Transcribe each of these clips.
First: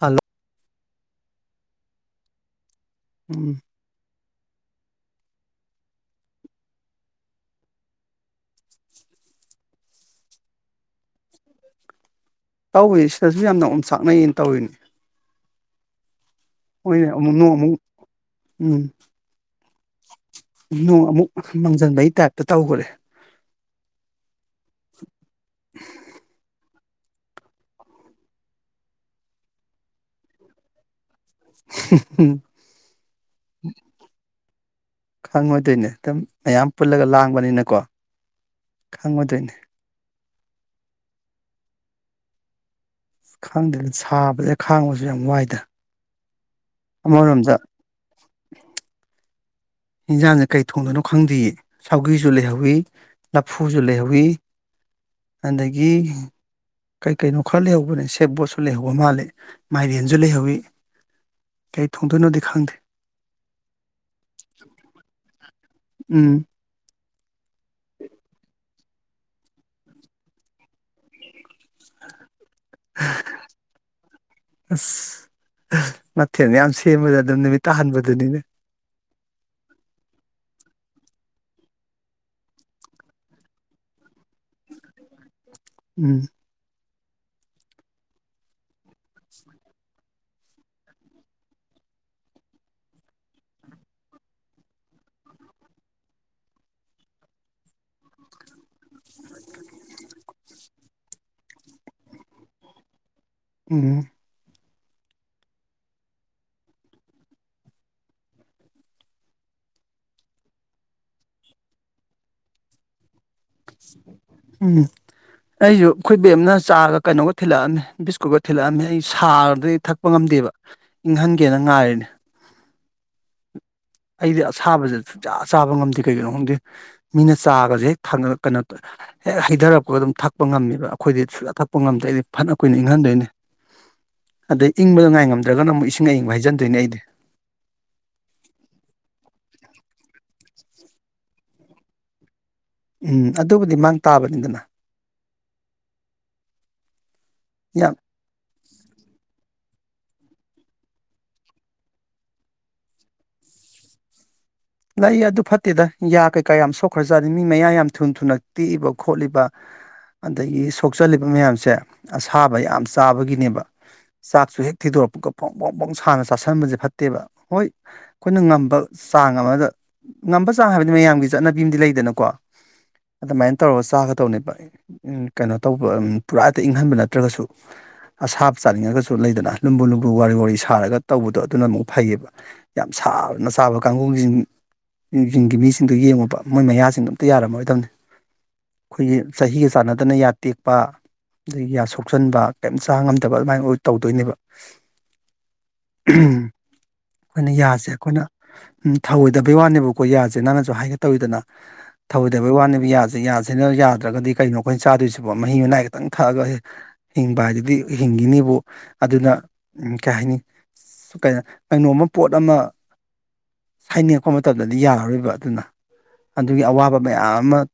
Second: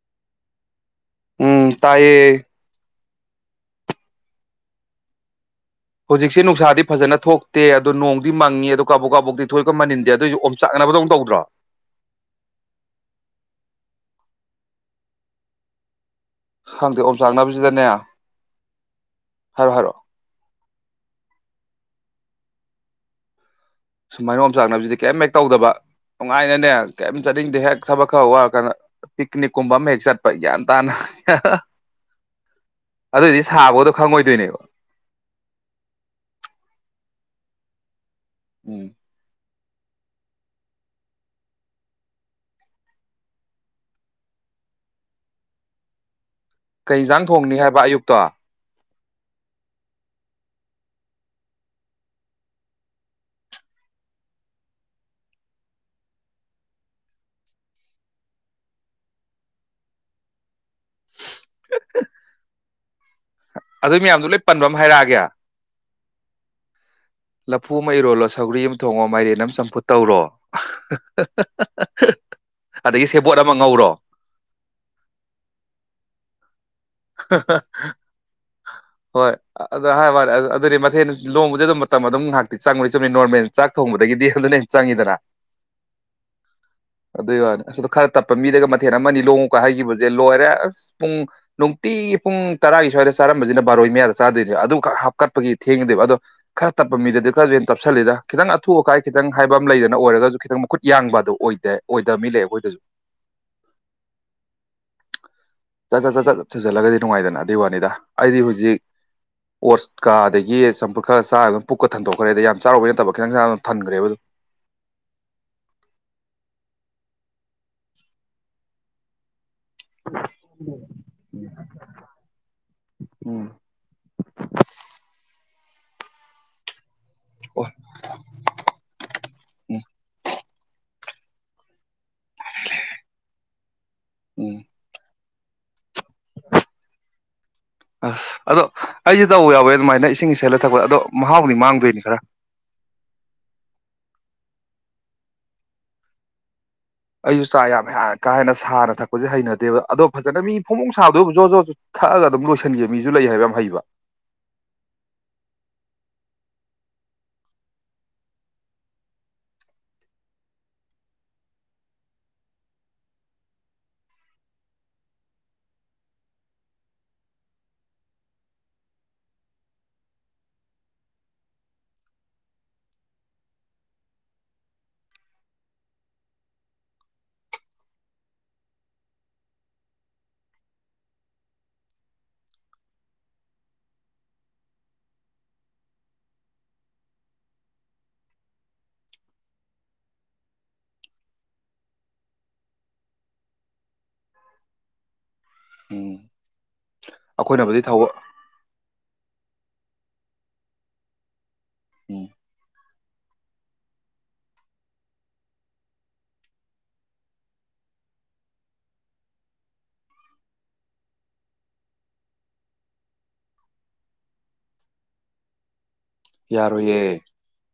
hello ꯎꯝ ꯇꯥꯌꯦ ꯎꯝ ꯍꯧꯖꯤꯛꯁꯦ ꯅꯨꯡꯁꯥꯗꯤ ꯐꯖꯅ ꯊꯣꯛꯇꯦ ꯑꯗꯣ ꯅꯣꯡꯗꯤ ꯃꯪꯉꯤ ꯑꯗꯣ ꯀꯥꯕꯣꯛ ꯀꯥꯕꯣꯛꯗꯤꯤ ꯊꯣꯏꯒ ꯃꯅꯤꯟꯗꯦ ꯑꯗꯨꯑꯣꯏꯁꯨ ꯑꯣꯝꯆꯥꯛꯅꯕꯗꯧ ꯇꯧꯗ꯭ꯔꯣ ꯇꯧꯏꯤ ꯁꯤꯗꯁꯨ ꯌꯥꯝꯅ ꯑꯣꯝ ꯁꯥꯛꯅꯩꯌꯦꯅ ꯇꯧꯏꯤꯅꯦ ꯈꯪꯗꯦ ꯑꯣꯝ ꯅꯣꯡ ꯑꯃꯨꯛ ꯆꯥꯛꯅꯕꯁꯤꯗꯅꯦ ꯎꯝ ꯍꯥꯏꯔꯛꯑꯣ ꯍꯥꯏꯔꯛꯑꯣ ꯅꯣꯡ ꯑꯃꯨꯛ ꯃꯥꯡꯁꯤꯟꯕꯩ ꯇꯥꯏꯞꯇ ꯇꯧꯈ꯭ꯔꯦ ꯁꯨꯃꯥꯏꯅꯣ ꯑꯃ ꯆꯥꯟꯅꯕꯁꯤꯗꯤ ꯀꯩ ꯇꯧꯗꯕ ꯅꯨꯡꯉꯥꯏꯅꯅꯦ ꯀꯩꯝ ꯆꯠꯅꯤꯡꯗꯦ ꯍꯦꯛ ꯊꯕꯛ ꯈꯔ ꯋꯥꯔꯀꯥꯟꯗ ꯄꯤꯛꯅꯤꯛꯀꯨꯝꯕ ꯑꯃ ꯍꯦꯛ ꯆꯠꯄ ꯒ꯭ꯌꯥꯟ ꯇꯥꯅ ꯎꯝ ꯑꯗꯨꯑꯣꯏꯗꯤ ꯁꯥꯕꯣꯗꯣ ꯈꯪꯉꯣꯏꯗꯣꯏꯅꯦꯕꯣ ꯈꯪꯉꯣꯏꯗꯣꯏꯅꯦ ꯑꯗꯨꯝ ꯃꯌꯥꯝ ꯄꯨꯜꯂꯒ ꯂꯥꯡꯕꯅꯤꯅꯀꯣ ꯎꯝ ꯈꯪꯎ ꯗꯣꯏꯅꯦ ꯈꯥꯡꯗꯦꯅꯦ ꯁꯥꯕꯁꯦ ꯈꯥꯡꯕꯁꯨ ꯌꯥꯝ ꯋꯥꯏꯗ ꯀꯩ ꯏꯟꯖꯥꯡ ꯊꯣꯡꯅꯤ ꯑꯃꯔꯣꯝꯗ ꯍꯥꯏꯕ ꯑꯌꯨꯛꯇꯣ [unintelligible] ꯍꯟꯁꯥꯡꯁꯦ ꯀꯩ ꯊꯣꯡꯗꯣꯏꯅꯣ ꯈꯪꯗꯦꯌꯦ ꯁꯥꯎꯒꯤꯁꯨ ꯂꯩꯍꯧꯋꯤ ꯂꯐꯨꯁꯨ ꯂꯩꯍꯧꯋꯤ ꯑꯗꯒꯤ ꯀꯩꯀꯩꯅꯣ ꯈꯔ ꯂꯩꯍꯧꯕꯅꯦ ꯁꯦꯞꯕꯣꯠꯁꯨ ꯂꯩꯍꯧꯕ ꯃꯥꯜꯂꯦ ꯃꯥꯏꯔꯦꯟꯁꯨ ꯂꯩꯍꯧꯋꯤ ꯀꯩ ꯊꯣꯡꯗꯣꯏꯅꯣꯗꯤ ꯈꯪꯗꯦ ꯑꯗꯨꯏ ꯃꯌꯥꯝꯗꯣ ꯂꯣꯏ ꯄꯟꯕ ꯑꯃ ꯍꯥꯏꯔꯛꯑꯒꯦ ꯎꯝ ꯂꯐꯨ ꯑꯃ ꯏꯔꯣꯜꯂꯣ ꯁꯧꯒ꯭ꯔꯤ ꯑꯃ ꯊꯣꯡꯉꯣ ꯃꯥꯏꯔꯦꯟ ꯑꯃ ꯆꯝꯐꯨꯠ ꯇꯧꯔꯣ ꯑꯗꯒꯤ ꯁꯦꯄꯣꯠ ꯑꯃ ꯉꯧꯔꯣ ꯃꯦꯁꯤ ꯊꯦꯃꯗ ꯅꯃꯤ ꯇꯍꯥꯟꯕꯕꯗꯨꯅꯤꯅ ꯑ ꯍꯥꯏ ꯋꯥꯦ ꯑꯗꯨꯗꯤ ꯃꯊꯦꯜ ꯂꯣꯡꯕꯁꯦ ꯑꯗꯨꯝ ꯃꯇꯝ ꯑꯗꯨꯝ ꯉꯥꯏꯍꯇꯤ ꯆꯪꯉꯣꯏ ꯆꯨꯝꯕꯅꯤ ꯅꯣꯔꯃꯦꯜ ꯆꯥꯛ ꯊꯣꯡꯕꯗꯒꯤꯗꯤ ꯑꯗꯨꯅ ꯆꯪꯉꯤꯗꯅ ꯎꯝ ꯑꯗꯨꯏ ꯋꯥꯅꯤ ꯑꯗ ꯈꯔ ꯇꯞꯄ ꯃꯤꯗꯒ ꯃꯊꯦꯜ ꯑꯃꯅꯤ ꯂꯣꯡꯉꯨꯀ ꯍꯥꯏꯈꯤꯕꯁꯦ ꯂꯣꯏꯔꯦ ꯑꯁ ꯄꯨꯡ ꯅꯨꯡꯇꯤ ꯄꯨꯡ ꯇꯔꯥꯒꯤ ꯁ꯭ꯋꯥꯏꯗ ꯆꯥꯔꯝꯕꯁꯤꯅ ꯕꯥꯔꯣꯏ ꯃꯌꯥꯗ ꯆꯥꯗꯣꯏꯅꯦ ꯑꯗꯨ ꯈ ꯍꯥꯞꯀꯠꯄꯒꯤ ꯊꯦꯡꯗꯦꯕ ꯑꯗꯣ ꯈꯔ ꯇꯞꯄ ꯃꯤꯗꯗꯤ ꯈꯔꯁꯨ ꯍꯦꯩꯅ ꯇꯞꯁꯤꯜꯂꯤꯗ ꯈꯤꯇꯪ ꯑꯊꯨ ꯑꯀꯥꯏ ꯈꯤꯇꯪ ꯍꯥꯏꯕ ꯑꯃ ꯂꯩꯗꯅ ꯑꯣꯏꯔꯒꯁꯨ ꯈꯤꯇꯪ ꯃꯈꯨꯠ ꯌꯥꯡꯕ ꯑꯗꯨ ꯑꯣꯏꯗꯦ ꯑꯣꯏꯗꯕ ꯃꯤ ꯂꯩ ꯑꯩꯈꯣꯏꯗꯁꯨ ꯎꯝ ꯆ ꯆ ꯆ ꯆ ꯁꯨꯖꯜꯂꯒꯗꯤ ꯅꯨꯡꯉꯥꯏꯗꯅ ꯑꯗꯨꯏ ꯋꯥꯅꯤꯗ ꯑꯩꯗꯤ ꯍꯧꯖꯤꯛ ꯑꯣꯠꯁꯀ ꯑꯗꯒꯤ ꯆꯝꯐꯨꯠ ꯈꯔ ꯆꯥ ꯑꯗꯨꯝ ꯄꯨꯛꯀ ꯊꯟꯗꯣꯛꯈ꯭ꯔꯦ ꯑꯗ ꯌꯥꯝ ꯆꯥꯔꯨꯕꯩ ꯅꯠꯇꯕ ꯈꯤꯇꯪ ꯆꯥꯕ ꯎꯝ ꯑꯩꯁꯨ ꯈꯣꯏꯕꯦꯝꯅ ꯆꯥꯔꯒ ꯀꯩꯅꯣꯒ ꯕꯤꯁꯀꯨꯕꯥ ꯑꯩ ꯁꯔ ꯑꯩ ꯊꯛꯄ ꯉꯝꯗꯦꯕ ꯎꯝ ꯏꯪꯍꯟꯒꯦꯅ ꯉꯥꯏꯔꯤꯅꯤ ꯎꯝ ꯑꯩꯗꯤ ꯑꯁꯥꯕꯁꯦꯨꯡꯖꯥ ꯑ ꯆꯥꯕ ꯉꯝꯗꯦ ꯀꯩꯒꯤꯅꯣ ꯈꯪꯗꯦ ꯃꯤꯅ ꯑꯣ ꯆꯥꯒꯁꯦꯦꯛ ꯀꯩꯅꯣ ꯍꯦꯛ ꯎꯝ ꯍꯩꯊꯔꯛꯄꯒ ꯑꯗꯨꯝꯛ ꯊꯛꯄ ꯉꯝꯃꯦꯕ ꯑꯩꯈꯣꯏꯗꯤ ꯁꯨꯛꯥ ꯊꯛꯄ ꯉꯝꯗꯦꯗꯤ ꯐꯅ ꯑꯩ ꯀꯣꯏꯅ ꯏꯪꯍꯟꯗꯣꯏꯅꯦ ꯎꯝ ꯑꯗꯩ ꯏꯪꯕꯗ ꯉꯥꯏ ꯉꯝ ꯖꯒꯅꯝ ꯏꯁ ꯍꯪ ꯍꯥꯏꯖꯤꯟꯗꯣꯏꯅꯦ ꯑꯩꯗꯤ ꯑꯩꯁꯦ ꯇꯧ ꯌꯥꯎꯋꯦ ꯑꯗꯨꯃꯥꯏꯅ ꯏꯁꯤꯡ ꯏꯜꯂ ꯊꯛꯄꯗ ꯑꯗꯣ ꯃꯍꯥꯎꯗꯤ ꯃꯥꯡꯗꯣꯏꯅꯤ ꯈꯔ ꯎꯝ ꯑꯗꯨꯕꯨꯗꯤ ꯃꯥꯡ ꯇꯥꯕꯅꯤꯗꯅ ꯑꯩꯁꯨ ꯆꯥ ꯌꯥꯝ ꯍ ꯀꯥ ꯍꯦꯟꯅ ꯁꯥꯅ ꯊꯛꯄꯁꯦ ꯍꯩꯅꯗꯦꯕ ꯑꯗꯣ ꯐꯖꯅ ꯃꯤ ꯐꯣꯃꯣꯡ ꯁꯥꯕꯗꯨꯕꯨ ꯖꯣ ꯖꯣꯖ ꯊꯛꯑꯒ ꯑꯗꯨꯝ ꯂꯣꯏꯁꯤꯟꯒꯦ ꯃꯤꯁꯨ ꯂꯩ ꯍꯥꯏꯕ ꯌꯥꯝ ꯍꯩꯕ ꯂꯏ ꯑꯗꯨ ꯐꯠꯇꯦꯗ ꯌꯥ ꯀꯩꯀꯥ ꯌꯥꯝ ꯁꯣꯛꯈ꯭ꯔ ꯆꯥꯦ ꯃꯤ ꯃꯌꯥ ꯌꯥꯝ ꯊꯨꯅ ꯊꯨꯅ ꯇꯦꯛꯏꯕ ꯈꯣꯠꯂꯤꯕ ꯑꯗꯒꯤ ꯁꯣꯛꯆꯜꯂꯤꯕ ꯃꯌꯥꯝꯁꯦ ꯑꯁꯥꯕ ꯌꯥꯝ ꯆꯥꯕꯒꯤꯅꯦꯕ ꯆꯥꯛꯁꯨ ꯍꯦꯛ ꯊꯤꯗꯣꯔꯛꯄꯒ ꯄꯣꯡ ꯄꯣꯡ ꯐꯣꯡ ꯁꯅ ꯆꯥꯥꯁꯟꯕꯁꯦ ꯐꯠꯇꯦꯕ ꯍꯣꯏ ꯑꯩꯈꯣꯏꯅ ꯉꯝꯕ ꯆꯥꯡ ꯑꯃꯗ ꯉꯝꯕ ꯆꯥ ꯍꯥꯏꯕꯗꯤ ꯃꯌꯥꯝꯒꯤ ꯆꯠꯅꯕꯤ ꯑꯃꯗꯤ ꯂꯩꯗꯅꯀꯣ ꯑꯗꯨꯃꯥꯏꯅ ꯇꯧꯔꯒ ꯆꯥꯒꯗꯧꯅꯦꯕ ꯀꯩꯅꯣ ꯇꯧꯕ ꯄꯨꯔꯥꯇ ꯏꯪꯍꯟꯕ ꯅꯠꯇ꯭ꯔꯒꯁꯨ ꯑꯁꯥꯕ ꯆꯥꯅꯤꯡꯉꯒꯁꯨ ꯂꯩꯗꯅ ꯂꯨꯝꯕꯨ ꯂꯨꯝꯕꯨ ꯋꯥꯔꯤ ꯁꯥꯔꯒ ꯇꯧꯕꯗꯣ ꯑꯗꯨꯅ ꯑꯃꯨꯛ ꯐꯩꯌꯦꯕ ꯌꯥꯝ ꯁꯥꯅ ꯆꯥꯕ ꯀꯥꯡꯒꯨꯁꯤꯡ ꯌꯤꯡꯒꯤ ꯃꯤꯁꯤꯡꯗꯣ ꯌꯦꯡꯉꯨꯕ ꯃꯣꯏ ꯃꯌꯥꯁꯤꯡꯗꯣ ꯑꯝꯇ ꯌꯥꯔꯝꯃꯣꯏꯗꯕꯅꯤ ꯑꯩꯈꯣꯏꯒꯤ ꯆꯍꯤꯒ ꯆꯥꯟꯅꯗꯅ ꯌꯥ ꯇꯦꯛꯄ ꯑꯗꯒꯤ ꯌꯥ ꯁꯣꯛꯆꯟꯕ ꯀꯔꯤꯝꯇ ꯆꯥ ꯉꯝꯗꯕ ꯑꯗꯨꯃꯥꯏꯅ ꯑꯣꯏ ꯇꯧꯗꯣꯏꯅꯦꯕ ꯎꯝ ꯑꯩꯈꯣꯏꯅ ꯑꯩꯈꯣꯏꯅꯕꯨꯗꯤ ꯌꯥꯁꯦ ꯊꯧꯕ ꯑꯩꯈꯣꯏꯅ ꯎ ꯊꯥꯎꯋꯏ ꯗ ꯕꯩ ꯋꯥꯟꯅꯦꯕꯀꯣ ꯌꯥꯁꯦ ꯅꯪꯅꯁꯨ ꯍꯥꯏꯒꯦ ꯇꯧꯋꯤꯗꯅ ꯎꯝ ꯊꯧꯑꯣꯏꯗꯕꯩ ꯋꯥꯟꯅꯕ ꯌꯥꯁꯦ ꯌꯥꯁꯦꯅ ꯌꯥꯗ꯭ꯔꯒꯗꯤ ꯀꯩꯅꯣ ꯑꯩꯈꯣꯏꯅ ꯆꯥꯗꯣꯏꯁꯤꯕꯣ ꯃꯍꯤ ꯃꯅꯥꯏ ꯈꯤꯛꯇꯪ ꯊꯛꯑꯒ ꯍꯤꯡꯕ ꯍꯥꯏꯗꯨꯗꯤ ꯍꯤꯡꯈꯤꯅꯤꯕꯨ ꯑꯗꯨꯅ ꯀꯩ ꯍꯥꯏꯅꯤ ꯀꯩꯅꯣꯝꯃ ꯄꯣꯠ ꯑꯃ ꯍꯥꯏꯅꯤꯡ ꯊꯣꯛꯣꯄ ꯃꯇꯝꯗꯗꯤ ꯌꯥꯔꯔꯣꯏꯕ ꯑꯗꯨꯅ ꯑꯗꯨꯒꯤ ꯑꯋꯥꯕ ꯌꯥꯔꯣꯏꯌꯦ ꯃꯌꯥꯝ ꯑꯃ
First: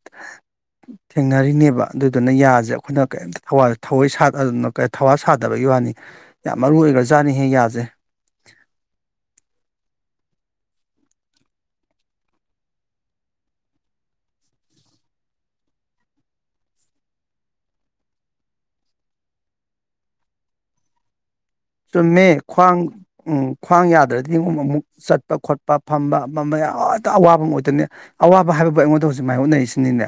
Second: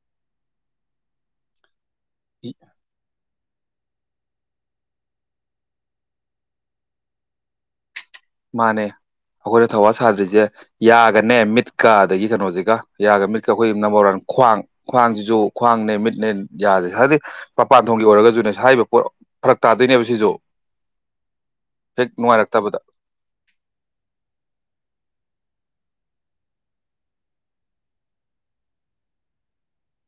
ꯊꯦꯡꯅꯔꯤꯅꯦꯕ ꯑꯗꯨꯗꯨꯅ ꯌꯥꯁꯦ ꯑꯩꯈꯣꯏꯅ ꯀꯔꯤꯝꯇ ꯊꯋꯥꯏꯅ ꯊꯋꯥ ꯁꯥꯗꯕꯒꯤ ꯋꯥꯅꯤ ꯌꯥꯝ ꯃꯔꯨ ꯑꯣꯏꯈ꯭ꯔꯥꯖꯥꯠꯅꯤ ꯍꯦꯛ ꯌꯥꯖꯩ ꯃꯥꯅꯦ ꯑꯩꯈꯣꯏꯅ ꯊꯧꯋꯥ ꯁꯥꯗ꯭ꯔꯤꯁꯦ ꯌꯥꯒꯅꯦ ꯃꯤꯠꯀ ꯑꯗꯒꯤ ꯀꯩꯅꯣꯁꯤꯒ ꯌꯥꯒ ꯃꯤꯠꯀ ꯑꯩꯈꯣꯏꯒꯤ ꯅꯝꯕꯔ ꯋꯥꯟ ꯈ꯭ꯋꯥꯡ ꯈ꯭ꯋꯥꯡꯁꯤꯁꯨ ꯈ꯭ꯋꯥꯡꯅꯦ ꯃꯤꯠꯅꯦ ꯌꯥꯁꯦ ꯍꯥꯏꯗꯤ ꯃꯄꯥꯟꯊꯣꯡꯒꯤ ꯑꯣꯏꯔꯒꯁꯨꯅꯦ ꯍꯥꯏꯔꯤꯕ ꯄꯣꯠ ꯐꯔꯛ ꯇꯥꯗꯣꯏꯅꯦꯕ ꯁꯤꯁꯨ ꯍꯦꯛ ꯆꯨꯝꯃꯦ ꯅꯨꯡꯉꯥꯏꯔꯛꯇꯕꯗ ꯈ꯭ꯋꯥꯡ ꯎꯝ ꯈ꯭ꯋꯥꯡ ꯌꯥꯗ꯭ꯔꯗꯤꯉ ꯑꯃꯨꯛ ꯆꯠꯄ ꯈꯣꯠꯄ ꯐꯝꯕ ꯐꯝꯕ ꯌꯥꯝꯇ ꯑꯋꯥꯕ ꯑꯃ ꯑꯣꯏꯗꯣꯏꯅꯦ ꯑꯋꯥꯕ ꯍꯥꯏꯕꯕꯨ ꯑꯩꯉꯣꯟꯗ ꯍꯧꯖꯤꯛ ꯃꯥꯏꯌꯣꯛꯅꯔꯤꯁꯤꯅꯤꯅꯦ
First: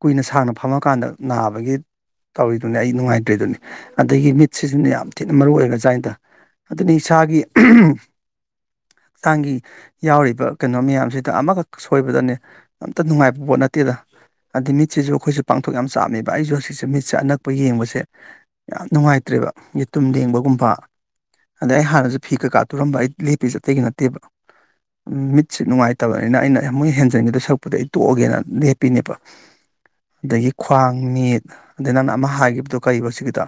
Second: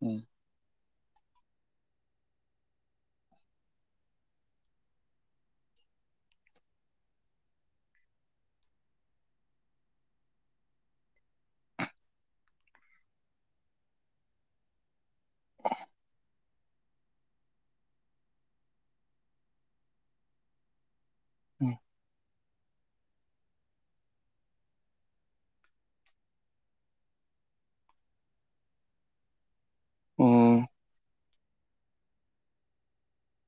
ꯀꯨꯏꯅ ꯎꯝ ꯁꯥꯡꯅ ꯐꯝꯃꯀꯥꯟꯗ ꯅꯥꯕꯒꯤ ꯇꯧꯔꯤꯗꯨꯅꯤ ꯑꯩ ꯅꯨꯡꯉꯥꯏꯇ꯭ꯔꯤꯗꯨꯅꯤ ꯑꯗꯒꯤ ꯃꯤꯠꯁꯤꯁꯨꯅ ꯌꯥꯝ ꯊꯤꯅ ꯃꯔꯨ ꯑꯣꯏꯅ ꯁꯋꯥꯏꯟꯗ ꯑꯗꯨꯅꯤ ꯏꯁꯥꯒꯤ ꯍꯛꯆꯥꯡꯒꯤ ꯌꯥꯎꯔꯤꯕ ꯀꯩꯅꯣ ꯃꯌꯥꯝꯁꯤꯗ ꯑꯃꯈꯛ ꯁꯣꯏꯕꯗꯅꯦ ꯑꯝꯇ ꯅꯨꯡꯉꯥꯏꯕ ꯄꯣꯠ ꯅꯠꯇꯦꯗ ꯍꯥꯏꯗꯤ ꯃꯤꯠꯁꯤꯁꯨ ꯑꯩꯈꯣꯏꯁꯨ ꯄꯥꯡꯊꯣꯛ ꯌꯥꯝ ꯆꯥꯝꯃꯦꯕ ꯑꯩꯁꯨ ꯑꯁꯤꯖꯤꯛꯁꯦ ꯃꯤꯠꯁꯦ ꯑꯅꯛꯄ ꯌꯦꯡꯕꯁꯦ ꯌꯥꯝ ꯅꯨꯡꯉꯥꯏꯇ꯭ꯔꯦꯕ ꯌꯦꯇꯨꯝ ꯂꯦꯡꯕꯒꯨꯝꯕ ꯑꯗꯩ ꯑꯩ ꯍꯥꯟꯅꯁꯨ ꯐꯤ ꯀꯩꯀꯥ ꯇꯨꯔꯝꯕ ꯑꯩ ꯂꯦꯞꯄꯤ ꯆꯇꯩꯒꯤ ꯅꯠꯇꯦꯕ ꯃꯤꯠꯁꯦ ꯅꯨꯡꯉꯥꯏꯇꯕꯅꯤꯅ ꯑꯩꯅ ꯃꯨꯣꯏ ꯍꯦꯟꯖꯟꯉꯗ ꯁꯛꯄꯗ ꯑꯩ ꯇꯣꯛꯑꯒꯦꯅ ꯂꯦꯞꯄꯤꯅꯦꯕ ꯑꯗꯒꯤ ꯎꯝ ꯈ꯭ꯋꯥꯡ ꯃꯤꯠ ꯑꯗꯩ ꯅꯪꯅ ꯑꯃ ꯍꯥꯏꯈꯤꯕꯗꯣ ꯀꯔꯤꯕꯣ ꯁꯤꯒꯤꯗ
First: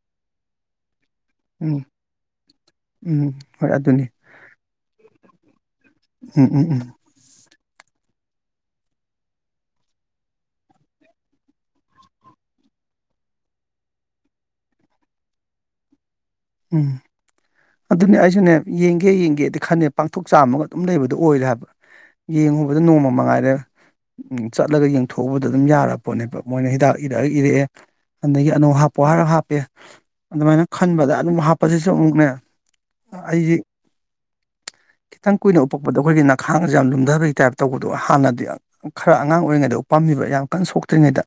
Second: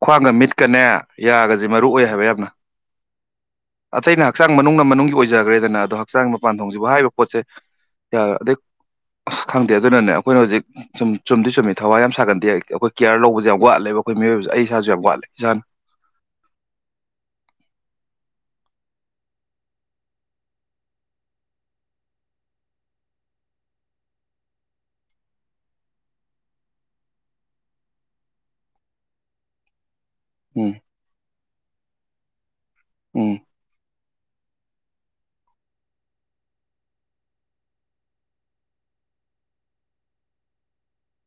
ꯈ꯭ꯋꯥꯒ ꯃꯤꯠ ꯆꯠꯀꯅꯦ ꯌꯥꯒꯁꯦ ꯃꯔꯨꯑꯣ ꯑꯣꯏ ꯍꯥꯏꯕ ꯌꯥꯝꯅ ꯎꯝ ꯍꯣꯏ ꯑꯗꯨꯅꯤ ꯑꯇꯩꯩꯅ ꯍꯛꯆꯥꯡ ꯃꯅꯨꯡ ꯃꯅꯨꯡꯒꯤ ꯑꯣꯏꯖꯈ꯭ꯔꯦꯗꯅ ꯑꯗꯣ ꯍꯛꯥꯡ ꯎꯝ ꯃꯥꯟ ꯎꯝ ꯊꯣꯡꯖꯕ ꯎꯝ ꯍꯥꯏꯔꯤꯕ ꯄꯣꯠꯦ ꯁ ꯌꯥ ꯑꯗꯩ ꯑꯁ ꯈꯪꯗꯦ ꯑꯗꯨꯅꯅꯦ ꯑꯩꯈꯣꯏꯅ ꯍꯧꯖꯤꯛ ꯁꯨꯝ ꯆꯨꯝꯗꯤ ꯆꯨꯝꯃꯤ ꯊꯋꯥꯏ ꯌꯥꯝꯅ ꯁꯥꯒꯟꯗꯦ ꯍꯥꯏ ꯑꯩꯈꯣꯏ ꯀꯤꯌꯥꯔ ꯂꯧꯕꯁꯦ ꯌꯥꯝ ꯋꯥꯠꯂꯦꯕ ꯑꯩꯈꯣꯏ ꯃꯤꯑꯣꯏꯕꯕꯁꯤꯦ ꯑꯩ [unintelligible] ꯎꯝ ꯑꯗꯨꯅꯦ ꯑꯩꯁꯨꯅꯦ ꯌꯦꯡꯒꯦ ꯌꯦꯡꯒꯦꯗꯤ ꯈꯟꯅꯦ ꯄꯥꯡꯊꯣꯛ ꯆꯥꯝꯃꯒ ꯑꯗꯨꯝ ꯂꯩꯕꯗꯣ ꯑꯣꯏꯔꯦ ꯍꯥꯏꯕ ꯌꯦꯡꯉꯨꯕꯗ ꯅꯣꯡꯃ ꯃꯉꯥꯏꯗ ꯆꯠꯂꯒ ꯌꯦꯡꯊꯣꯛꯎꯕꯗ ꯑꯗꯨꯝ ꯌꯥꯔ ꯄꯣꯠꯅꯦꯕ ꯃꯣꯏꯅ ꯍꯤꯗꯥꯛ ꯏꯔꯛꯑꯒ ꯏꯔꯛꯑꯦ ꯑꯗꯒꯤ ꯑꯅꯧ ꯍꯥꯞꯄꯣ ꯍꯥꯏꯔꯞ ꯍꯥꯞꯄꯦ ꯑꯗꯨꯃꯥꯏꯅ ꯎꯝ ꯈꯟꯕꯗ ꯑꯁꯤꯁꯨ ꯑꯃꯨꯛꯅꯦ ꯎꯝ ꯑꯩꯒꯤ ꯈꯤꯇꯪ ꯀꯨꯏꯅ ꯎꯄꯛꯄꯣ ꯑꯩꯈꯣꯏꯒꯤ ꯅꯈꯥꯡꯁꯦ ꯌꯥꯝ ꯂꯨꯝꯊꯕꯒꯤ ꯇꯥꯏꯞ ꯇꯧꯕꯗꯣ ꯍꯥꯟꯅꯗꯤ ꯈꯔ ꯑꯉꯥꯡ ꯑꯣꯏꯔꯤꯉꯩꯗ ꯎꯞꯄꯝꯃꯤꯕ ꯌꯥꯝ ꯀꯟꯅ ꯁꯣꯛꯇ꯭ꯔꯤꯉꯩꯗ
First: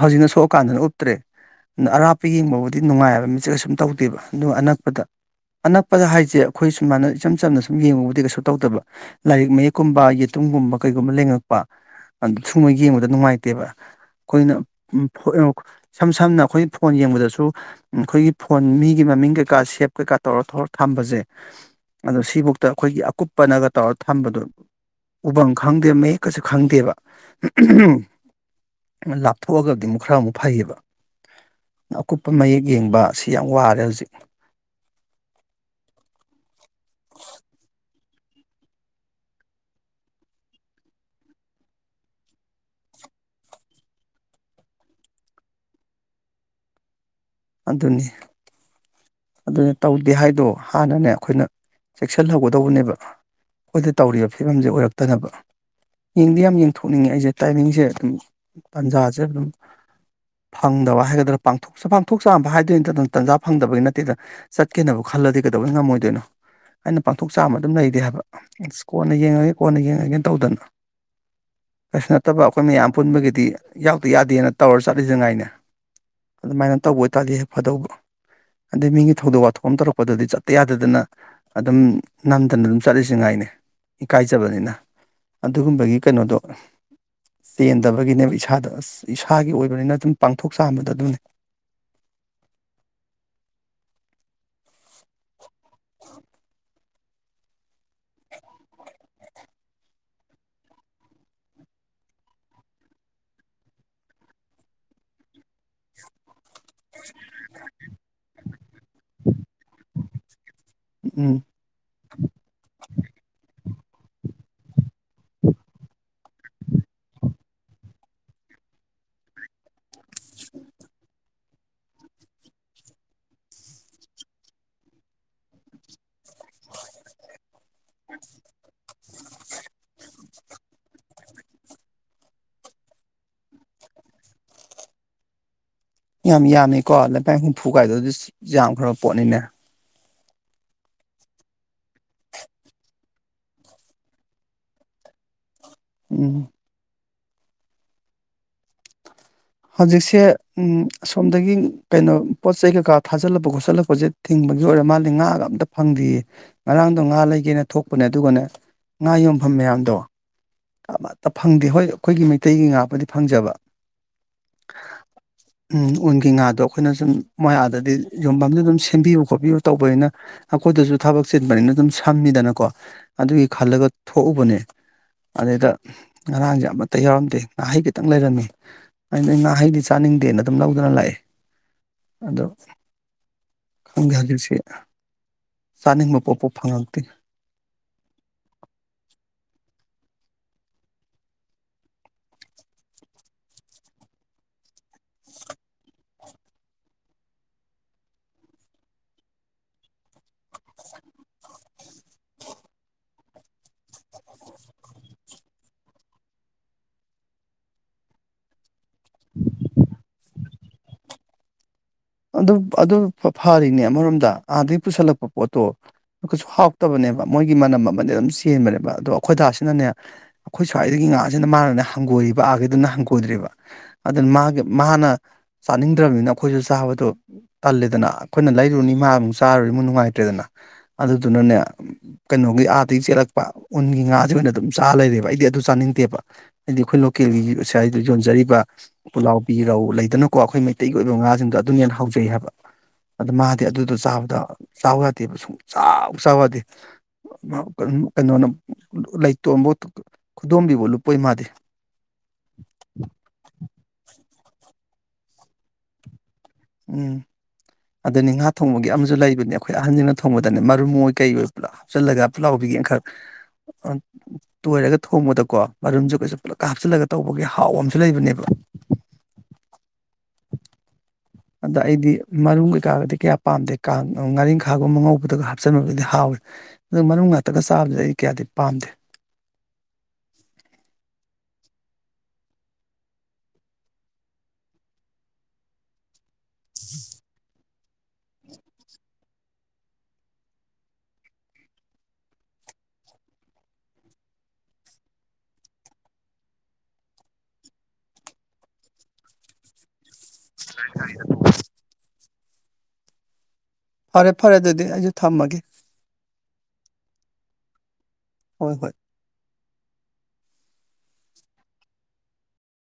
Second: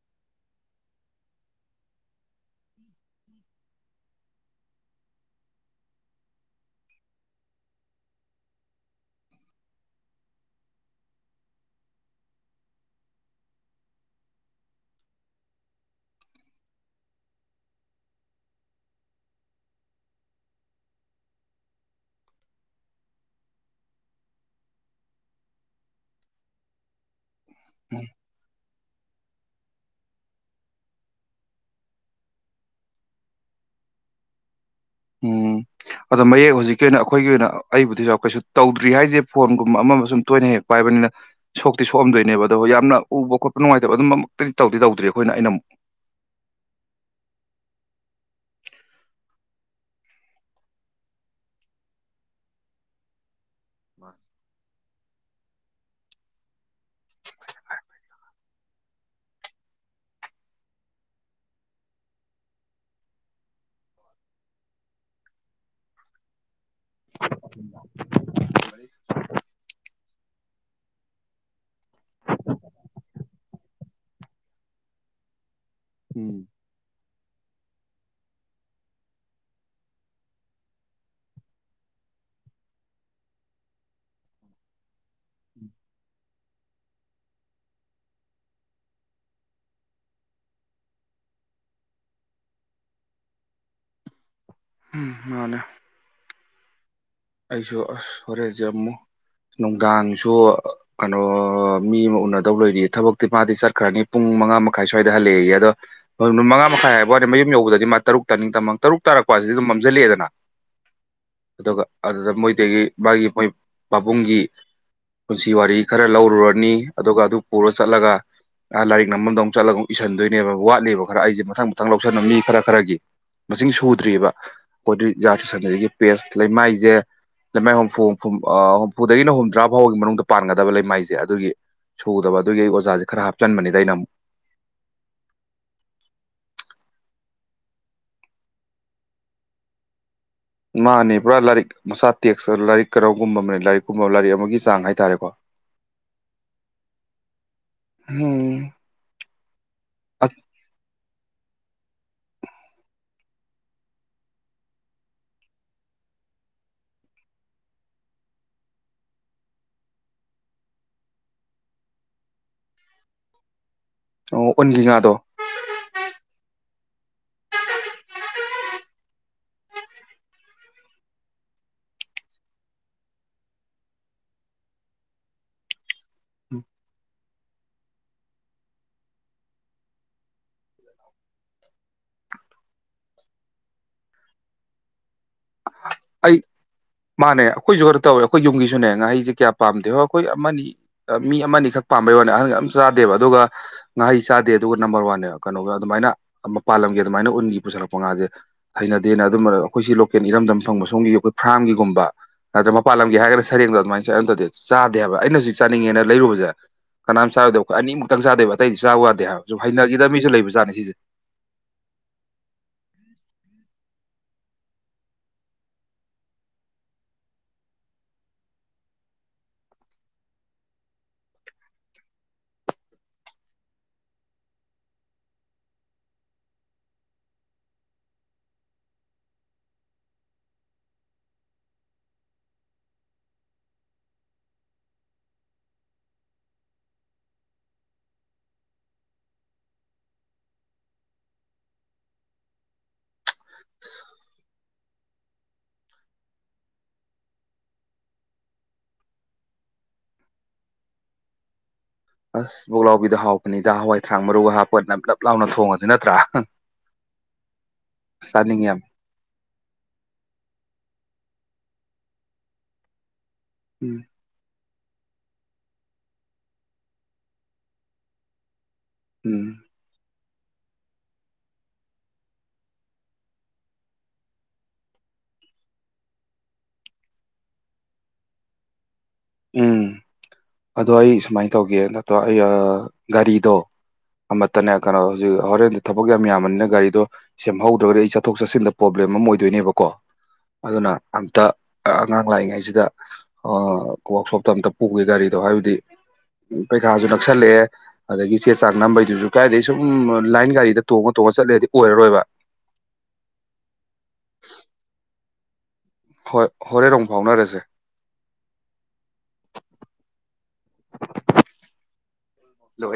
ꯍꯧꯖꯤꯛꯅ ꯁꯣꯛꯑꯀꯥꯟꯗꯅ ꯎꯞꯇ꯭ꯔꯦ ꯑꯗꯨꯅ ꯑꯔꯥꯞꯄ ꯌꯦꯡꯕꯕꯨꯗꯤ ꯅꯨꯡꯉꯥꯏꯑꯕ ꯃꯤꯠꯆꯠꯀ ꯁꯨꯝ ꯇꯧꯗꯦꯕ ꯑꯗꯨ ꯑꯅꯛꯄꯗ ꯑꯅꯛꯄꯗ ꯍꯥꯏꯁꯦ ꯑꯩꯈꯣꯏ ꯁꯨꯃꯥꯏꯅ ꯏꯆꯝ ꯆꯝꯅ ꯁꯨꯝ ꯌꯦꯡꯕꯕꯨꯗꯤ ꯀꯩꯁꯨ ꯇꯧꯗꯕ ꯂꯥꯏꯔꯤꯛ ꯃꯌꯦꯛꯀꯨꯝꯕ ꯌꯦꯇꯨꯝꯒꯨꯝꯕ ꯀꯩꯒꯨꯝꯕ ꯂꯦꯡꯉꯛꯄ ꯁꯨꯝꯕ ꯌꯦꯡꯕꯗ ꯅꯨꯡꯉꯥꯏꯇꯦꯕ ꯑꯩꯈꯣꯏꯅ ꯏꯁꯝ ꯁꯝꯅ ꯑꯩꯈꯣꯏ ꯐꯣꯟ ꯌꯦꯡꯕꯗꯁꯨ ꯑꯩꯈꯣꯏꯒꯤ ꯐꯣꯟ ꯃꯤꯒꯤ ꯃꯃꯤꯡ ꯀꯩꯀꯥ ꯁꯦꯞ ꯀꯩꯀꯥ ꯇꯧꯔ ꯊꯧꯔ ꯊꯝꯕꯁꯦ ꯑꯗꯣ ꯁꯤꯐꯧꯛꯇ ꯑꯩꯈꯣꯏꯒꯤ ꯑꯀꯨꯞꯄꯅꯒ ꯇꯧꯔꯒ ꯊꯝꯕꯗꯣ ꯎꯐꯝꯝ ꯈꯪꯗꯦ ꯃꯌꯦꯛꯀꯁꯨ ꯈꯪꯗꯦꯕ [unintelligible] ꯂꯥꯞꯊꯣꯛꯑꯒꯗꯤ ꯑꯃꯨꯛ ꯈꯔ ꯑꯃꯨꯛ ꯐꯩꯌꯦꯕ ꯑꯀꯨꯞꯄ ꯃꯌꯦꯛ ꯌꯦꯡꯕ ꯁꯤ ꯌꯥꯝ ꯋꯥꯔꯦ ꯍꯧꯖꯤꯛ ꯎꯝ ꯑꯗꯣ ꯃꯌꯦꯛ ꯍꯧꯖꯤꯛꯀꯤ ꯑꯣꯏꯅ ꯑꯩꯈꯣꯏꯒꯤ ꯑꯣꯏꯅ ꯑꯩꯕꯨꯗꯤꯁꯨ ꯀꯩꯁꯨ ꯇꯧꯗ꯭ꯔꯤ ꯍꯥꯏꯁꯦ ꯐꯣꯟꯒꯨꯝꯕ ꯑꯃ ꯁꯨꯝ ꯇꯣꯏꯅ ꯍꯦꯛ ꯄꯥꯏꯕꯅꯤꯅ ꯁꯣꯛꯇꯤ ꯁꯣꯛꯑꯝꯗꯣꯏꯅꯦꯕ ꯑꯗꯣ ꯌꯥꯝꯅ ꯎꯕ ꯈꯣꯠꯄ ꯅꯨꯡꯉꯥꯏꯇꯕ ꯑꯗꯨꯝ ꯑꯃꯃꯛꯇꯗꯤ ꯇꯧꯗꯤ ꯇꯧꯗ꯭ꯔꯤ ꯑꯩꯈꯣꯏꯅ ꯑꯩꯅ ꯑꯃꯨꯛ ꯑꯗꯨꯅꯤ ꯑꯗꯨꯅ ꯇꯧꯗꯦ ꯍꯥꯏꯗꯣ ꯍꯥꯟꯅꯅꯦ ꯑꯩꯈꯣꯏꯅ ꯆꯦꯛꯁꯤꯜꯍꯧꯒꯗꯧꯕꯅꯦꯕ ꯑꯩꯈꯣꯏꯗ ꯇꯧꯔꯤꯕ ꯐꯤꯕꯝꯁꯦ ꯑꯣꯏꯔꯛ ꯇꯅꯕ ꯌꯦꯡꯗꯤ ꯌꯥꯝ ꯌꯦꯡꯊꯣꯛꯅꯤꯡꯉꯦ ꯑꯩꯁꯦ ꯇꯥꯏꯃꯤꯡꯁꯦ ꯑꯗꯨꯝ ꯇꯥꯟꯖꯥꯁꯦ ꯑꯗꯨꯝ ꯐꯪꯗꯕ ꯍꯥꯏꯒꯗ꯭ꯔꯥ ꯄꯥꯡꯊꯣꯛ ꯄꯥꯡꯊꯣꯛ ꯆꯥꯝꯕ ꯍꯥꯏꯗꯣꯏ ꯅꯠꯇꯅ ꯇꯥꯟꯖꯥ ꯐꯪꯗꯕꯒꯤ ꯅꯠꯇꯦ ꯦꯗ ꯆꯠꯀꯦꯅꯕꯨ ꯈꯜꯂꯗꯤ ꯀꯩꯗꯧꯕꯩ ꯉꯝꯃꯣꯏꯗꯣꯏꯅꯣ ꯑꯩꯅ ꯄꯥꯡꯊꯣꯛ ꯆꯥꯃ ꯑꯗꯨꯝ ꯂꯩꯗꯦ ꯍꯥꯏꯕ ꯑꯁ ꯀꯣꯟꯅ ꯌꯦꯡꯉꯒꯦ ꯀꯣꯟꯅ ꯌꯦꯡꯉꯒꯦꯅ ꯇꯧꯗꯅ ꯀꯩꯁꯨ ꯅꯠꯇꯕ ꯑꯩꯈꯣꯏ ꯃꯌꯥꯝ ꯄꯨꯟꯕꯒꯤꯗꯤ ꯌꯥꯎꯗ ꯌꯥꯗꯦꯅ ꯇꯧꯔ ꯆꯠꯂꯤꯁ ꯉꯥꯏꯅꯦ ꯎꯝ ꯑꯗꯨꯃꯥꯏꯅ ꯇꯧꯕ ꯇꯗꯤ ꯍꯦ ꯐꯗꯧꯕ ꯑꯗꯩ ꯃꯤꯒꯤ ꯊꯧꯗꯣꯛ ꯋꯥꯊꯣꯛ ꯑꯃ ꯇꯧꯔꯛꯄꯗꯗꯤ ꯆꯠꯇ ꯌꯥꯗꯗꯅ ꯑꯗꯨꯝ ꯅꯝꯗꯅ ꯑꯗꯨꯝ ꯆꯠꯂꯤꯁꯤ ꯉꯥꯏꯅꯦ ꯏꯀꯥꯏꯖꯕꯅꯤꯅ ꯑꯗꯨꯒꯨꯝꯕꯒꯤ ꯀꯩꯅꯣꯗꯣ ꯆꯦꯟꯗꯕꯒꯤꯅꯦꯕ ꯏꯁꯥꯗ ꯑꯁ ꯏꯁꯥꯒꯤ ꯑꯣꯏꯕꯅꯤꯅ ꯑꯗꯨꯝ ꯄꯥꯡꯊꯣꯛ ꯆꯥꯝꯕꯗ ꯑꯗꯨꯝꯅꯤ ꯎꯝ ꯃꯥꯅꯦ ꯑꯩꯁꯨ ꯑꯁ ꯍꯣꯔꯦꯟꯁ ꯑꯃꯨ ꯅꯨꯡꯗꯥꯡꯁꯨ ꯀꯩꯅꯣ ꯃꯤ ꯑꯃ ꯎꯅꯗꯧ ꯂꯩꯣꯏꯔꯤꯌꯦ ꯊꯕꯛꯇꯤ ꯃꯥꯗꯤ ꯆꯠꯈ꯭ꯔꯅꯤ ꯄꯨꯡ ꯃꯉꯥ ꯃꯈꯥꯏ ꯁ꯭ꯋꯥꯏꯗ ꯍꯜꯂꯛꯑꯏꯦ ꯑꯗꯣ ꯃꯉꯥ ꯃꯈꯥꯏ ꯍꯥꯏꯕ ꯋꯥꯅꯤ ꯃꯌꯨꯝ ꯌꯧꯕꯗꯗꯤ ꯃꯥ ꯇꯔꯨꯛ ꯇꯥꯅꯤꯡ ꯇꯃ ꯇꯔꯨꯛ ꯇꯥꯔꯛꯄꯁꯤꯗꯤ ꯑꯗꯨꯝ ꯃꯝꯁꯤꯜꯂꯛꯑꯦꯗꯅ ꯎꯝ ꯑꯗꯨꯒ ꯑꯗꯨꯗ ꯃꯣꯏꯇꯩꯒꯤ ꯃꯥꯒꯤ ꯃꯣꯏ ꯄꯕꯨꯡꯒꯤ ꯄꯨꯟꯁꯤ ꯋꯥꯔꯤ ꯈꯔ ꯂꯧꯔꯨꯔꯅꯤ ꯑꯗꯨꯒ ꯑꯗꯨ ꯄꯨꯔ ꯆꯠꯂꯒ ꯂꯥꯏꯔꯤꯛ ꯅꯝꯕꯥꯝꯗ ꯑꯃꯨꯛ ꯆꯠꯂꯒ ꯏꯁꯤꯟꯗꯣꯏꯅꯦꯕ ꯋꯥꯠꯂꯦꯕ ꯈꯔ ꯑꯩꯁꯦ ꯃꯊꯪ ꯃꯊꯪ ꯂꯧꯁꯟꯕ ꯃꯤ ꯈꯔ ꯈꯔꯒꯤ ꯃꯁꯤꯡ ꯁꯨꯗ꯭ꯔꯤꯕ ꯑꯩꯈꯣꯏꯗꯤ ꯖꯥꯠꯁꯟꯗꯒꯤ ꯄꯦꯁ ꯂꯩꯃꯥꯏ ꯍꯨꯝꯐꯨ ꯍꯨꯝꯐꯨ ꯑꯥ ꯍꯨꯝꯐꯨꯗꯒꯤꯅ ꯍꯨꯝꯗ꯭ꯔꯥ ꯐꯥꯎꯕꯒꯤ ꯃꯅꯨꯡꯗ ꯄꯥꯟꯒꯗꯕ ꯂꯩꯃꯥꯏꯁꯦ ꯑꯗꯨꯒꯤ ꯁꯨꯗꯕ ꯑꯗꯨꯒꯤ ꯑꯣꯖꯥꯁꯦ ꯈꯔ ꯍꯥꯞꯆꯟꯕꯅꯤꯗ ꯑꯩꯅ ꯑꯃꯨꯛ ꯌꯥꯝ ꯌꯥꯝꯃꯤꯀꯣ [unintelligible] ꯍꯨꯝꯐꯨ ꯀꯥꯏꯗꯨꯗꯤ ꯑꯁ ꯌꯥꯝꯈ꯭ꯔꯕ ꯄꯣꯠꯅꯤꯅꯦ ꯎꯥ ꯑꯅꯤ ꯄꯨꯔꯥ ꯂꯥꯏꯔꯤꯛ ꯃꯁꯥ ꯇꯦꯛꯁ ꯂꯥꯏꯔꯤꯛ ꯀꯔꯒꯨꯝꯕ ꯑꯃ ꯂꯥꯏꯔꯤꯛꯀꯨꯝꯕ ꯂꯥꯏꯔꯤꯛ ꯑꯃꯒꯤ ꯆꯥꯡ ꯍꯥꯏꯇꯥꯥꯔꯦꯀꯣ ꯎꯝ ꯍꯝ ꯍꯧꯖꯤꯛꯁꯦ ꯎꯝ ꯑꯁꯣꯝꯗꯒꯤ ꯀꯩꯅꯣ ꯄꯣꯠ ꯆꯩ ꯀꯩꯀꯥ ꯊꯥꯖꯤꯜꯂꯛꯄ ꯈꯣꯠꯆꯜꯂꯛꯄꯁꯦ ꯊꯤꯡꯕꯒꯤ ꯑꯣꯏꯔ ꯃꯥꯜꯂꯤ ꯉꯥꯒ ꯑꯝꯇ ꯐꯪꯗꯦꯌꯦ ꯉꯔꯥꯡꯗꯣ ꯉꯥ ꯂꯩꯒꯦꯅ ꯊꯣꯛꯄꯅꯦ ꯑꯗꯨꯒꯅꯦ ꯉꯥ ꯌꯣꯟꯐꯝ ꯃꯌꯥꯝꯗꯣ ꯑꯃꯠꯇ ꯐꯪꯗꯦ ꯍꯣꯏ ꯑꯩꯈꯣꯏꯒꯤ ꯃꯩꯇꯩꯒꯤ ꯉꯥꯕꯨꯗꯤ ꯐꯪꯖꯕ ꯑꯣꯟꯒꯤ ꯉꯥꯗꯣ ꯎꯝ ꯎꯟꯒꯤ ꯉꯥꯗꯣ ꯑꯩꯈꯣꯏꯅ ꯁꯨꯝ ꯃꯌꯥ ꯑꯗꯗꯤ ꯌꯣꯟꯐꯝꯗ ꯑꯗꯨꯝ ꯁꯦꯝꯕꯤꯌꯨ ꯈꯣꯠꯄꯤꯌꯨ ꯇꯧꯕꯅꯤꯅ ꯑꯩꯈꯣꯏꯗꯁꯨ ꯊꯕꯛ ꯆꯤꯟꯕꯅꯤꯅ ꯑꯗꯨꯝ ꯁꯝꯃꯤꯗꯅꯀꯣ ꯑꯗꯨꯒꯤ ꯈꯜꯂꯒ ꯊꯣꯛꯎꯕꯅꯦ ꯑꯗꯨꯗ ꯉꯔꯥꯡꯁꯦ ꯑꯃꯠꯇ ꯌꯥꯎꯔꯝꯗꯦ ꯉꯥꯍꯩ ꯈꯤꯇꯪ ꯂꯩꯔꯝꯃꯤ ꯑꯩꯅ ꯉꯥꯍꯩꯗꯤ ꯆꯥꯅꯤꯡꯗꯦꯅ ꯑꯗꯨꯝ ꯂꯧꯗꯅ ꯂꯥꯛꯑꯦ ꯑꯗꯣ ꯈꯪꯗꯦ ꯍꯧꯖꯤꯛꯁꯤ ꯑꯩ ꯃꯥꯅꯦ ꯑꯩꯈꯣꯏꯁꯨ ꯈꯔ ꯇꯧꯋꯦ ꯑꯩꯈꯣꯏ ꯌꯨꯝꯒꯤꯁꯨꯅꯦ ꯉꯍꯩꯁꯦ ꯀꯌꯥ ꯄꯥꯝꯗꯦ ꯍꯣꯏ ꯑꯩꯈꯣꯏ ꯑꯃꯅꯤ ꯑ ꯃꯤ ꯑꯃꯅꯤ ꯑꯈꯛ ꯄꯥꯝꯕꯩ ꯋꯥꯅꯦ ꯑꯍꯟ ꯑꯝ ꯆꯥꯗꯦꯕ ꯑꯗꯨꯒ ꯉꯥꯍꯩ ꯆꯥꯗꯦ ꯑꯗꯨꯒ ꯅꯝꯕꯔ ꯋꯥꯟꯅꯦꯕ ꯀꯩꯅꯣꯒ ꯑꯗꯨꯃꯥꯏꯅ ꯑꯃ ꯄꯥꯜꯂꯝꯒꯦ ꯑꯗꯨꯃꯥꯏꯅ ꯎꯟꯒꯤ ꯄꯨꯁꯜꯂꯛꯄ ꯉꯥꯁꯦ ꯍꯩꯅꯗꯦꯅ ꯑꯗꯨꯝ ꯑꯩꯈꯣꯏ ꯁꯤ ꯂꯣꯀꯦꯜ ꯏꯔꯝꯗꯝ ꯐꯪꯕ ꯁꯣꯝꯒꯤ ꯑꯩꯈꯣꯏ ꯐꯥꯝꯒꯤꯒꯨꯝꯕ ꯅꯠꯇ꯭ꯔꯒ ꯃꯄꯥꯟ ꯂꯝꯒꯤ ꯍꯥꯏꯔꯒꯅ ꯁꯔꯦꯡꯗꯣ ꯑꯗꯨꯃꯥꯏꯅ ꯆꯥꯏ ꯗꯨ ꯅꯥꯠꯇꯔꯥꯗꯤ ꯆꯥꯗꯦ ꯍꯥꯏꯕ ꯑꯩꯅ ꯍꯧꯖꯤꯛ ꯆꯥꯅꯤꯡꯉꯦꯅ ꯂꯩꯔꯨꯕꯁꯦ ꯀꯅꯥꯝ ꯆꯥꯔꯣꯏꯗꯩꯩ ꯑꯩꯈꯣꯏ ꯑꯅꯤꯃꯨꯛꯇꯪ ꯆꯥꯗꯦꯕ ꯑꯇꯩꯗꯤ ꯆꯥꯕ ꯌꯥꯗꯦ ꯍꯥꯏꯕ ꯁꯨꯝ ꯍꯩꯅꯈꯤꯗ ꯃꯤꯁꯨ ꯂꯩꯕ ꯆꯥꯅꯤ ꯁꯤꯁꯦ ꯑꯗꯨ ꯑꯗꯨ ꯐꯔꯤꯅꯦ ꯑꯃꯔꯣꯝꯗ ꯑꯥꯗꯒꯤ ꯄꯨꯁꯜꯂꯛꯄ ꯄꯣꯠꯇꯣ ꯀꯩꯁꯨ ꯍꯥꯎꯇꯕꯅꯦꯕ ꯃꯣꯏꯒꯤ ꯃꯅꯝ ꯑꯃꯗꯤ ꯑꯗꯨꯝ ꯆꯦꯟꯕꯅꯦꯕ ꯑꯗꯣ ꯑꯩꯈꯣꯏ ꯗꯥꯁꯤꯅꯅꯦ ꯑꯩꯈꯣꯏ ꯁ꯭ꯋꯥꯏꯗꯒꯤ ꯉꯥꯁꯤꯅ ꯃꯥꯅꯅꯦ ꯍꯪꯒꯣꯏꯔꯤꯕ ꯑꯥꯒꯤꯗꯨꯅ ꯍꯪꯒꯣꯏꯗ꯭ꯔꯤꯕ ꯑꯗꯨꯅ ꯃꯥꯒꯤ ꯃꯥꯅ ꯆꯥꯅꯤꯡꯗ꯭ꯔꯕꯅꯤꯅ ꯑꯩꯈꯣꯏꯁꯨ ꯆꯥꯕ ꯑꯗꯣ ꯇꯜꯂꯦꯗꯅ ꯑꯩꯈꯣꯏꯅ ꯂꯩꯔꯨꯅꯤ ꯃꯥ ꯑꯃꯨꯛ ꯆꯥꯔꯨꯔꯤ ꯑꯃꯨꯛ ꯅꯨꯡꯉꯥꯏꯇ꯭ꯔꯦꯗꯅ ꯑꯗꯨꯗꯨꯅꯅꯦ ꯀꯩꯅꯣꯒꯤ ꯑꯥꯗꯒꯤ ꯆꯦꯜꯂꯛꯄ ꯎꯟꯒꯤ ꯉꯥꯁꯦ ꯑꯣꯏꯅ ꯑꯗꯨꯝ ꯆꯥ ꯂꯩꯔꯦꯕ ꯑꯩꯗꯤ ꯑꯗꯨ ꯆꯥꯅꯤꯡꯗꯦꯕ ꯍꯥꯏꯗꯤ ꯑꯩꯈꯣꯏ ꯂꯣꯀꯦꯜꯒꯤ ꯑꯁꯥꯏꯗ ꯌꯣꯟꯖꯔꯤꯕ ꯄꯨꯂꯥꯎꯕꯤ ꯔꯧ ꯂꯩꯗꯅꯀꯣ ꯑꯩꯈꯣꯏ ꯃꯩꯇꯩꯒꯤ ꯑꯣꯏꯕ ꯉꯥꯁꯤꯡꯗꯣ ꯑꯗꯨꯅ ꯍꯦꯟꯅꯥ ꯍꯥꯎꯖꯩ ꯍꯥꯏꯕ ꯑ ꯃꯥꯗꯤ ꯑꯗꯨꯗꯣ ꯆꯥꯕꯗ ꯆꯥꯎ ꯁꯨꯡ ꯆꯥꯎꯛ ꯆꯥ ꯌꯥꯗꯦ ꯀꯩꯅꯣꯅ ꯂꯩꯇꯣꯟꯐꯥꯎ ꯈꯨꯗꯣꯝꯕꯤꯕꯧ ꯂꯨꯞꯄꯣꯏ ꯃꯥꯗꯤ ꯑꯁ ꯄꯨꯛꯂꯎꯕꯤꯗꯣ ꯍꯥꯎꯕꯅꯤꯗ ꯍꯋꯥꯏ ꯊ꯭ꯔ ꯃꯔꯨꯒ ꯍꯥꯞꯄꯣꯠ ꯅꯞꯂꯞ ꯂꯥꯎꯅ ꯊꯣꯡꯉꯗꯤ ꯅꯠꯇ꯭ꯔꯥ ꯎꯝ ꯑꯗꯅꯤ ꯉꯥ ꯆꯥꯅꯤꯡꯉꯦ ꯌꯥꯝ ꯊꯣꯡꯕꯒꯤ ꯑꯃꯁꯨ ꯂꯩꯕꯅꯤ ꯑꯩꯈꯣꯏ ꯑꯍꯟꯁꯤꯡꯅ ꯊꯣꯡꯕꯗꯅꯦ ꯃꯔꯨꯝ ꯃꯣꯏ ꯀꯩ ꯑꯣꯏ ꯄꯨꯂꯞ ꯍꯥꯞꯆꯜꯂꯒ ꯄꯨꯂꯥꯎꯕꯤꯒꯦ ꯑꯃꯈꯛ ꯎꯝ [unintelligible] ꯇꯣꯏꯔꯒ ꯊꯣꯡꯕꯗꯀꯣ ꯃꯔꯨꯝꯁꯨ ꯀꯩꯁꯨ ꯄꯨꯂꯞꯀ ꯍꯥꯞꯆꯤꯜꯂꯒ ꯇꯧꯕꯒꯤ ꯍꯥꯎ ꯑꯃꯁꯨ ꯂꯩꯕꯅꯦꯕ ꯎꯝ ꯑꯗ ꯑꯩꯗꯤ ꯃꯔꯨꯝ ꯀꯩꯀꯥꯒꯗꯤ ꯀꯌꯥ ꯄꯥꯝꯗꯦ ꯉꯥꯔꯤꯡꯈꯥꯒꯨꯝꯕ ꯉꯧꯕꯗꯒ ꯍꯥꯞꯆꯤꯟꯕꯒꯗꯤ ꯍꯥꯎꯏ ꯑꯗꯨ ꯃꯔꯨꯝ ꯉꯥꯛꯇꯒ ꯆꯥꯕꯗꯤ ꯑꯩ ꯀꯌꯥꯗꯤ ꯄꯥꯝꯗꯦ ꯎꯝ ꯑꯗꯣ ꯑꯩ ꯁꯨꯃꯥꯏꯅ ꯇꯧꯒꯦ ꯅꯠꯇ꯭ꯔꯣ ꯑꯩ ꯒꯥꯔꯤꯗꯣ ꯑꯃꯠꯇꯅꯦ ꯀꯩꯅꯣ ꯍꯣꯔꯦꯟ ꯊꯕꯛ ꯌꯥꯝ ꯌꯥꯝ ꯅ ꯒꯥꯔꯤꯗꯣ ꯁꯦꯝꯍꯧ ꯅꯠꯇ꯭ꯔꯒꯗꯤ ꯑꯩ ꯆꯠꯊꯣꯛ ꯆꯠꯁꯤꯟꯗ ꯄ꯭ꯔꯣꯕ꯭ꯂꯦꯝ ꯑꯃ ꯑꯣꯏꯗꯣꯏꯅꯦꯕꯀꯣ ꯑꯗꯨꯅ ꯑꯝꯇ ꯑꯉꯥꯡ ꯂꯥꯛꯏꯉꯩꯁꯤꯗ ꯋꯥꯛꯁꯣꯞꯇ ꯑꯝꯇ ꯄꯨꯒꯦ ꯒꯥꯔꯤ ꯑꯗꯣ ꯍꯥꯏꯕꯗꯤ ꯄꯩꯈꯥꯁꯨ ꯅꯛꯁꯜꯂꯛꯑꯦ ꯑꯗꯒꯤ ꯆꯦ ꯆꯥꯛ ꯅꯝꯕꯩꯗꯨꯁꯨ ꯀꯥꯏꯗꯒꯤ ꯁꯨꯝ ꯂꯥꯏꯟ ꯒꯥꯔꯤꯗ ꯇꯣꯡꯉ ꯇꯣꯡꯉ ꯆꯠꯂꯩꯔ꯭ꯗꯤ ꯑꯣꯏꯔꯔꯣꯏꯕ ꯐꯔꯦ ꯐꯔꯦ ꯑꯗꯨꯗꯤ ꯑꯩꯁꯨ ꯊꯝꯃꯒꯦ ꯍꯣꯏ ꯍꯣꯔꯦꯟ ꯔꯣꯡ ꯐꯥꯎꯅꯔꯁꯦ ꯍꯣꯏ ꯍꯣꯏ